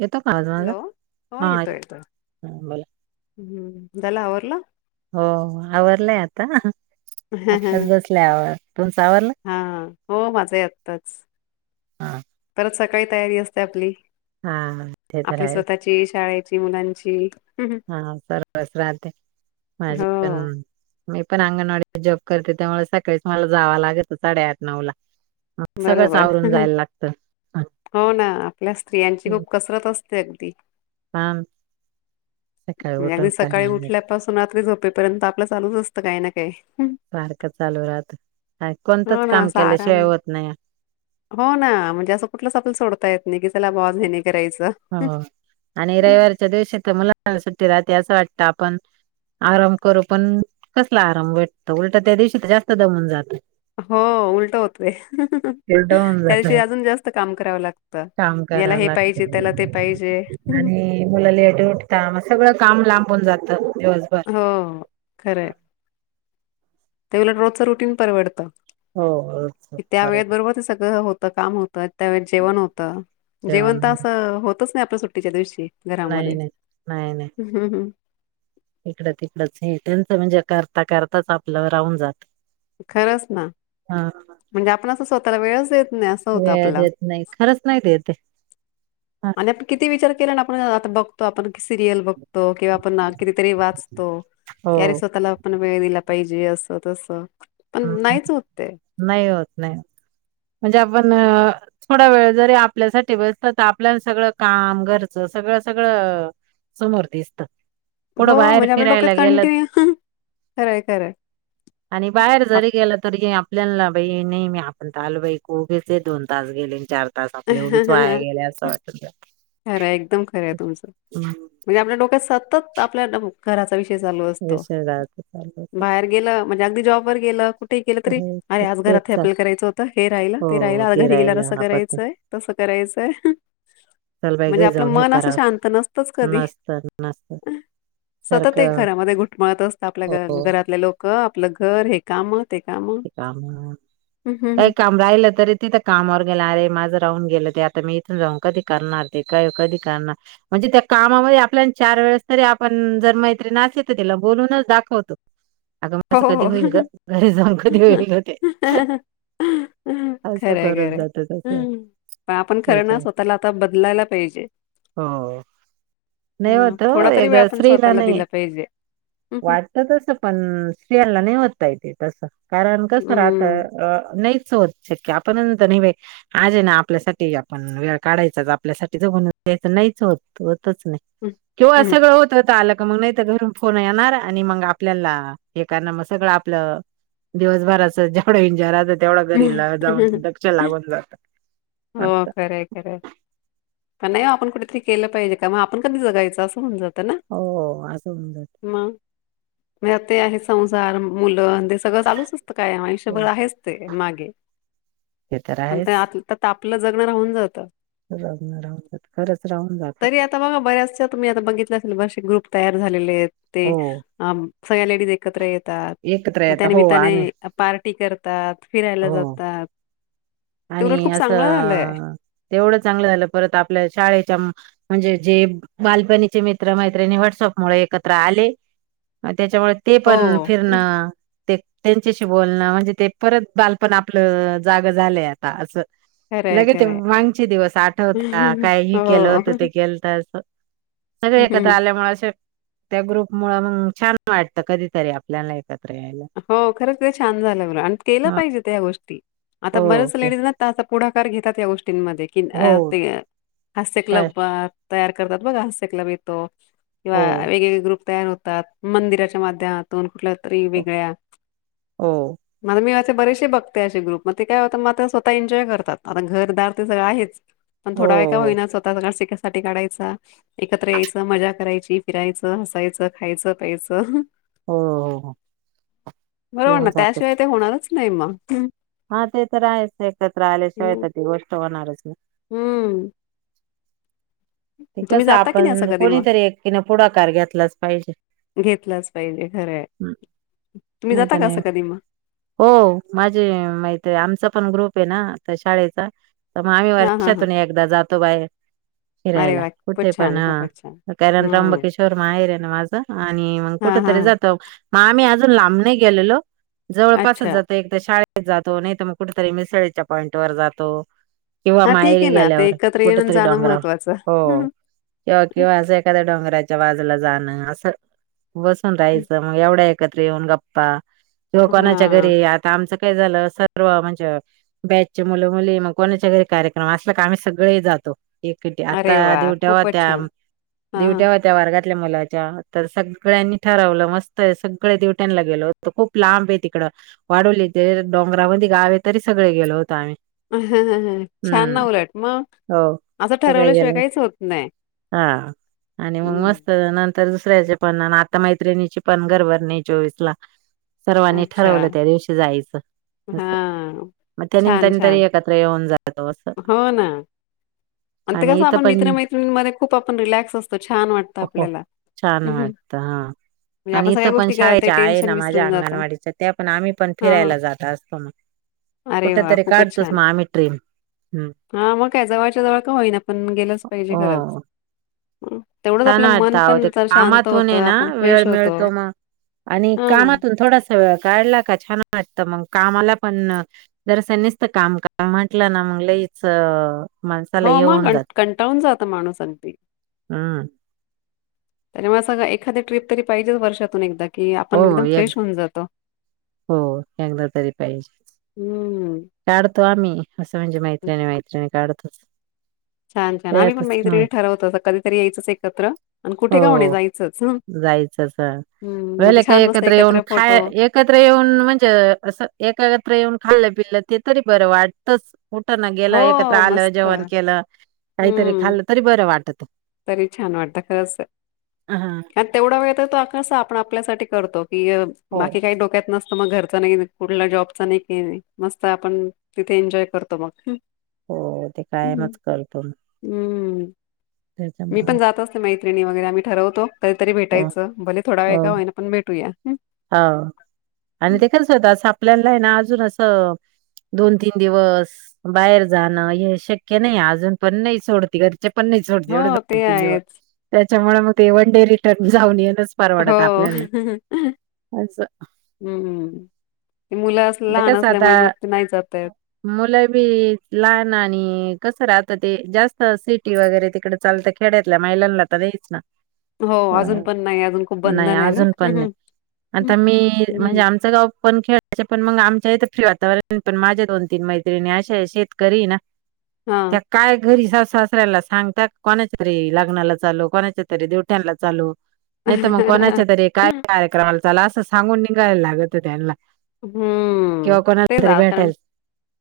येतो का आवाज माझा? हॅलो, हो हा येतोय येत येतोय, बोला. झाल आवरलं? हो आवरलय आता ह. आत्ताच ह. बसलंय आवर तुमचं आवरलं? हा. हो माझ ही आत्ताच. [unintelligible] हा परत सकाळी तयारी असते आपली. हा ते तर आपली आहेच स्वतःची शाळेची मुलांची. हा सर्व च राहंत. माज हो पन. मी पण अंगणवाडीत जॉब करते त्यामुळे. सकाळीच मला जावं लागेत साडे-आठ नऊ ला. सगळंच बरोबर. आवरून जायला लागतं. हा, हो ना आपल्या स्त्रियांची खूप कसरत असते. हा. नेहमी सकाळी उठल्यापासून. रात्री झोपेपर्यंत आपलं चालूच असतं काही ना काही. पार्क चालू राहत. कोणतच हो ना काम असा आराम केल्याशिवाय होत नाही. हो ना म्हणजे असं कुठलं स आपल सोडता येत नाही. चला बुवा आज हे नाही करायचं हो आणि रविवारच्या दिवशी तर मुलांना सुट्टी राहते असं वाटत. आता आपण. आराम करू पण. कसला आराम भेतो. उलट त्या दिवशी जास्त दमून जातं. हो उलट होतोय. उलट होऊन त्या जात दिवशी अजून जास्त काम करावं लागतं. याला कराव हे पाहिजे त्याला ते लागत. पाहिजे आणि मुलाला [unintelligible] काम पण जातं [unintelligible] हो खरं हाय. त्यावेळी रोजच रुटीग परवडत. हो त्या बरोबर वेळे बरोबर ते सगळं होत. काम होतं. त्यावेळेच जेवण होतं. जेवण तर असं होतच नाही आपल्या सुट्टीच्या दिवशी. नाही घरामध्ये नाही हम्म. इकडं-तिकडच हे त्यांचं म्हणजे. करता-करताच आपल राहून जात. खरंच ना. हा म्हणजे आपण असं स्वतःला वेळच देत नाही असं होतं वेळ आपला. देत नाही, खरंच नाही देत ते. आणि आपण किती विचार केला ना आपण आता बघतो आपण सिरियल बघतो किंवा आपण किती तरी वाचतो, हो की अरे स्वतःला आपण वेळ दिला पाहिजे असं तसं. पण हम्म हम्म, नाहीच होत ते नाही होत नाही म्हणजे आपण अ थोडा वेळ जरी आपल्यासाठी बसतं तर आपल्याला सगळं काम घरचं सगळं सगळं समोर दिसतं. हो कुठं बाहेर म्हणजे आपल्या फिरायला डोक्यात गेलं कंटिन्यू खरंय खरंय. आणि बाहेर आप जरी गेलं तरी ही आ आपल्याला नाई बाई, नाही मी आपण तर आलो बाई उगेचे दोन तास गेले अन चार तास आपले उगीच वाया गेले असं वाटत्या. खरंय एकदम खरं आहे तुमचं, म्हणजे आपल्या डोक्यात सत सत त आपल्या घरा चा विषय चालू असतो विषय जायच चालू होतं. बाहेर गेलम्हणजे अगदी जेव्हा गेलं कुठे गेलं तरी हो अर तर आज तेच घरात चाल आपल्या करायचं होतं हे राहिलं हो ते राहिलं आज घरी गेल्या राहिला असं करायच आपण य तसं करायचंय चल बाई म्हणजे घरी आपलं जाऊन हे मन असं करा शांत नसतच कधी नसत नसत सतत एक सारखं घरामध्ये घुटमळत असत हो आपल्या घरातले लोक आपलं घर हे काम ते काम काम हं, हं, काही हं. काम राहिलं तरी तिथं कामावर गेलं अरे माझं आ मी इथ जा कधी कर कधी कर म्हण त्या च वेळेस तरी आपण जर मैत्री ना अस तर तिला बोलूनच दाखवतो अगं हो, माझं कधी हो. होईल ग घरी जाऊन कधी होईल हो ते खरं असं करून खरं जात तस हम् त्याच्या पण आपण खरं ना स्वतःला आता बदलायला पाहिजे हो नाही मग होत हो थोडा तरी वेळ एकदा आपण स्त्रीला स्वतःला नाही दिला पाहिजे. हं, हं. वाटत तसं पण स्तियांला नाही होता येते तस कारण कसं राता हं, नाहीच होत शक्य आपण नंत नाही बा आज आहे ना आपल्यासाठी आपण वेळ काढायचाच आपल्यासाठी ज द्यायचं नाही त [unintelligible] मग हं, नाही तर घरून फोन येणार आणि मग आपल्याला हे करण मग सगळं आपलं दिवसभराच जेवढं एन्जॉय राहतं तेवढं घरी जाऊन हं. दक्ष लागून जातं हो खरंय खरंय पण नाही आपण कुठेतरी केलं पाहिजे का मग आपण कधीगाचं असं म्हण जात हो असं उजट म ते आहे संसार मुलं ते सगळं चालूच असतं काय आयुष्यभर हो आहेच ते मागे ते तर पण ते आहेच आ आपलं जगणं राहून जातं राहून राहून जात खरंच राहून जात तरी आता बघा बऱ्याचश तुम्ही आता बघितल्या स ग्रुप तयार झालेले आहेत ते हो सगळ्या लेडीज एकत्र आहेत एकत्र मग येत त्या हो आणि निमित्ताने पार्टी करतात फिरायला हो जातात ते उलट आणि खूप चांगलं झालंय असं तेवढं चांगलं झालं परत आपल्या शाळेच्या म्हणजे जे बालपणीचे मित्र मैत्रिणी व्हॉटसअप मु एकत्र आले त्याच्यामुळे ते हो पण फिरन ते त्यांच्याशी बोलणं म्हणजे ते परत बालपण आपलं जाग झालंय आता असं खरंय लगे ते खरंय वगचे दिवस आठवता काय ह केलं होतं ते हो केल तर सगळे एकत्र आल्यामुळे असे त्या ग्रुप मुळ मग छान वाटतं कधीतरी आपल्याला एकत्र यायला हो खरंच ते छान झालं ब आणि केलं ह पाहिजे गोष्टी आता बरच ओके लेडीज ना त पुढाकार घेतात या गोष्टींमध्ये कि हो हास्य काय क्लब तयार करतात बघ हसकला भितो किंवा हो वेगवेगळे ग्रुप तयार होतात मंदिराच्या माध्यमातून कुठल्यातरी हो हो. मला मी ते बरेसे बघते असे ग्रुप मग ते काय होतात मग ते स्वतः एन्जॉय करतात आता घरदार ते सगळं आहेच पण हो थोडा वळ का हो होईना होतािक सा काढायचा एकत्र यायचं मजा करायची फिरायचं हसायचं खायचं प्यायचं हो हो हो बरोबर ना येऊन त्याशिवाय जातच ते होणारच नाही मग हा ते तर आहेच एकत्र आल्याशिवाय तर ती गोष्ट होणारच नाही. हम्म ते कस नाही असं आपण कधी मग? कोणीतरी एकीन पुढाकार घेतलाच पाहिजे घेतलाच पाहिजे खरं नाहीत नाही हो माझे माहिती आहे आमचा पण ग्रुप ना शाळेचा तर मग आम्ही हां, हां, हां. वर्षातून एकदा जातो बाहेर अरे फिरायला वा! कुठे खूपच पण छान, खूपच छान. कारण हं. त्र्यबकिशोर म आहेर आहे ना माझ आणि मग कुठ हां, हां, तरी हां. आम्ही आज लांब नाही गेलो लो जवळपास अच्छा. जातो आम्ही एकदा शाळेला त जातो नाही तर मग कुठेतरी मिसळीच्या पॉइंट वर जातो. किंवा हां, ठीक माहेरी आहे ना. ते गेल्यावर एकत्र येणं कुठेतरी जाणं डोंगरावर. महत्वाचं. हो, केव्हा केव्हा असं एखाद्या डोंगराच्या बाजूला जाणं असं बसून राहायचं मग एवढा एकत्र येऊन गप्पा किंवा कोणाच्या हां. घरी आता आमचं काय झालं सर्व म्हणजे अ बॅचचे मुलं मुली मग कोणाच्या घरी कार्यक्रम असला का, आम्ही सगळे जातो. एकटे आता अरे वाह! दिवट्या खूपच होत्या, छान. बरं. दिवट्या होत्या वर्गात ल्या मुलाच्या, तर सगळ्यांनी ठरवलं मस्त आहे सगळे दिवट्यांना गेलो होतो, खूप लांब आहे तिकडं वाढवली ते डोंगरामध्ये गावए तरी सगळे गेलो होतो आम्ही. छान ना हम्म उलट मग, हो असं सगळे ठरवल्याशिवाय गेलो काय हा, आणि मग हं. मस्त नं तर दुसऱ्याचे पण आता मैत्रिणीची पण घरभरणी आहे चोवीसला. सर्वांनी ठरवलं त्या दिवशी जायचं. हा असं मग त्या छान निमतानी तरी छान एकत्र येऊन जातो असं हो ना आणिं ते आणि कसा इथं पण मित्रमैत्रिणी मध्ये. खूप आपण रिलॅक्स असतो. छान वाटत हो आपल्याला छान वाटत हा म्हणजे आणि आपण सगळ्या इथं पण गोष्टी ते शाळेच्या आहे टेन्शन ना. माझ्या विसरून जातो. अंगणवाडीच्या त्या पण आम्ही पण हां, हां. फिरायला जात असतो मग. अरे कुठ वाह! तरी खूपच काढतोच छान. मग आम्ही ट्रीप. हा मग काय जवळच्या-जवळ का होईना पण. गेलंच पाहिजे खरंच. हो हं, तेवढंच छान आपलं वाटत. मन आओ पण ते जर शांत कामतून होतं हायना आपण वेळ फ्रेश होतो मिळतो मग आणि हं. कामातून थोडासा वेळ काढला का छान वाटत. तर मग कामाला पण दरसनीच तर काम का म्हटलं ना मग लईच माणसाला हो हे मग होऊन जात. क कंटाळून जात माणूस अगदी. हम्म [inaudible] मग सगळं एखादी ट्ररीप तरी पाहिजेच वर्षातून एकदा. की हो आपण एकदम फ्रेश एक होऊन जातो. हो एकदा तरी पाहिजे. हम्म. काढतो आम्ही. असं म्हणजे मैत्रिणी-मैत्रिणी काढतोच. छान-छान आम्ही पण त्यातच मैत्रिणी नाही. ठरवतो. कधीतरी यायचंच एकत्र आणि कुठे का होईना हो जायचंच. जायचंच हा. हम्म मग ते वेले [unintelligible] काही छान मस्त एकत्र येऊन खाय फोटो एकत्र येऊन म्हणजे असं. एकत्र येऊन खाल्लं-पिलं त तरी बरं वाटतच. कुठना गेलं एकत्र हो आलं मस्त. जेवण केलं. काहीतरी हम्म खाल्लं तरी बरं वाटत. हस हा आणि तेवढा वेळ तर तो कस आपण आपल्यासाठी करतो हो. बाकी काही डोक्यात नसत. मग घरचा नाही. कुठल्या जॉबचा नाही. काय नाय मस्त आपण तिथे एन्जॉय करतो मग. हो ते हम् कायमच करतो मग हम्म मी त्याच्यामुळं पण जात असतो. मैत्रिणी वगैरे आम्ही ठरवतो. कधीतरी हो भेटायचं भले थोडा वेळ का होईना. पण भेटूया. हा आणि ते खच होत असं आपल्याला आहे ना अजून असं दोन-तीन दिवस बाहेर जाणं. हे शक्य नाही अजून पण नाही सोडते घरी. घरचे पण नाही सोडत. हो एवढ ते दोन-तीन दिवस आहेच त्याच्यामुळे मग ते वन डे रिटर्न जाऊन येणं हो असं हम्म मुलं अस ते लहान कस आता असल्यामुळे मग ते नाही जाता येत मुलं बी लहान आणि कसं रहात ते. जास्त सिटी वगैरे तिकडे चालतं खेड्यातल्या महिलांला तर यायलाच लागत. हो अजून पण नाही. अजून खूप नाही बंधन आहे ना. अजून पण नाही आता मी म्हणजे हम्म. आमचं गाव पण खेळाय [unintelligible] पण मग आमच्या इथ फ्री वातावरण. पण माझ्या दोन-तीन मैत्रिणी अश्या शेतकरी ना. त्या हा कायम घरीच असतात. सासऱ्याला सांगतात. कोणाच्या तरी लग्नाला चालो. कोणाच्या तरी देवठ्यांना चालो. नाही तर मग कोणाच्या तरी. काय कार्यक्रमाला चालो. असं सांगून निघायला लागत त्यांना हम्म. किंवा ते कोणाला तरी जा कारण भेटायला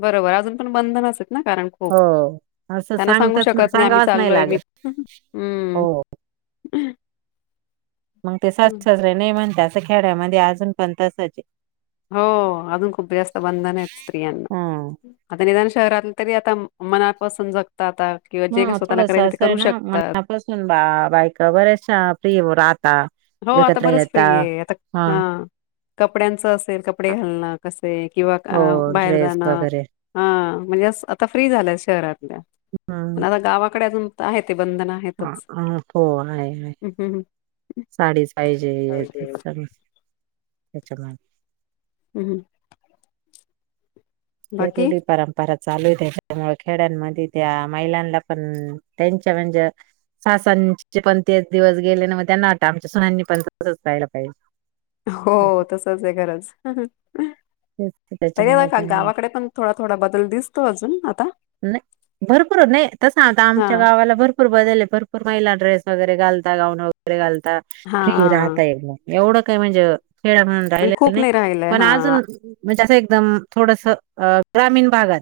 बरोबर आहे. अजून पण बंधन असत्यात ना कारण खूप हो असं त्यांना सांगू सांगताच शकत नाही आम्ही सांगावंच चाललोय मी लागत हम् हो मग ते सासू-सासरे नाही म्हणत्यात. असं खेड्यामध्ये अजून पण तसच आहे. हो अजून खुप जास्त बंदन आहेत स्त्रियायांना. हम्म आता निधान शहरात तरी आता मनापासून जग हा थोडस असं आहे ना. शकतात मनापासून बा बायका बऱ्याचशा फ्री राहतात. हा. हो आता बरच फ्री आहे. आता ह कपड्यांचं अस. कपडे घालणं कसे. किंवा हो बाहेर ड्रेस जाणं. वगैरे. हा म्हणजे आता फ्री झालय शहरातल्या. हं, पण आता गावाकडे अजून. आहे ते बंधन अ आहेतच प आयय [unintelligible] पाहिजे साडीच पाहिजे हम्म हम्म. असं. [inaudible] त्या च मॅ [unintelligible] हम्म. हम. हे रूढी परंपरा. चालू त्यामुळे खेड्यांमध्ये त्या. महिलांना पण. त्यांच्या म्हणजे सासवांचे पण तेच दिवस गेले. ना मग त्यांना वाटत आमच्या सुनांनी पण तसच राहायला पाहिजे. हो तसं तसच आहे खरच. तेच तरी त्याच्यामुळे पण त्यांनी गावाकडे पण थोडा-थोडा बदल दिसतो अजून. आता भरपूर नाही. तस आता हा आमच्या गावाला भरपूर बदल हाय भरपूर महिला ड्रेस वगैरे घालतात. गाऊन वगैरे घालतात. हा फ्री हा. राहतायत येएवढं काय म्हणजे. खेळा म्हणून म्हणजे राहिलेला का खूप नाही राहिलय पण. हा अजून म्हणजे असं एकदम थोडस ग्रामीण भागात.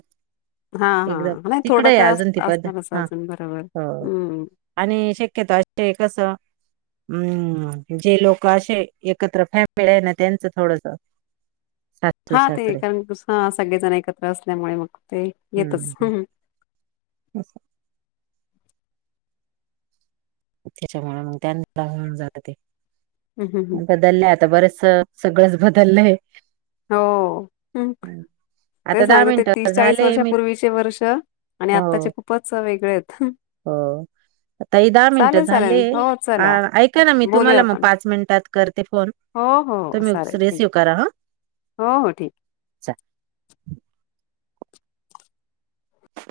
हा. हा. एकदम नाही थोडा तिकडे आहे तर अजून ती पद्धत असणारच हा अजून बरोबर हो हम्म.. आणि शक्यताे ते कस. हम्म जे लोक असे एकत्र फॅमिली आहे ना. त्यांचं थोडस सासू हा ते सासरे कारण सगळेजण एकत्र असल्यामुळे मग ते येतच हम्म... बस. त्याच्यामुळे त्या होऊन जात ते. हम्म, हम्म. बदलय आता बरेच स सगळंच बदललंय. हो हम्म. आता तेच दहा सांगते ते मिनिटं तीस-चाळीस झाले वर्षा मी पूर्वीचे वर्ष आणि हो आत्ताचे खूपच वेगळे आहेत. हो ताई दहा मिनिटं चालेल चालेल झाले. हो चला ऐका ना मी बोलूया तुम्हाला मग आपण पाचमिनट. ते फोन हो हो तुम्ही चालेल ठीक रिसिव करा हा. हो हो ठीक चा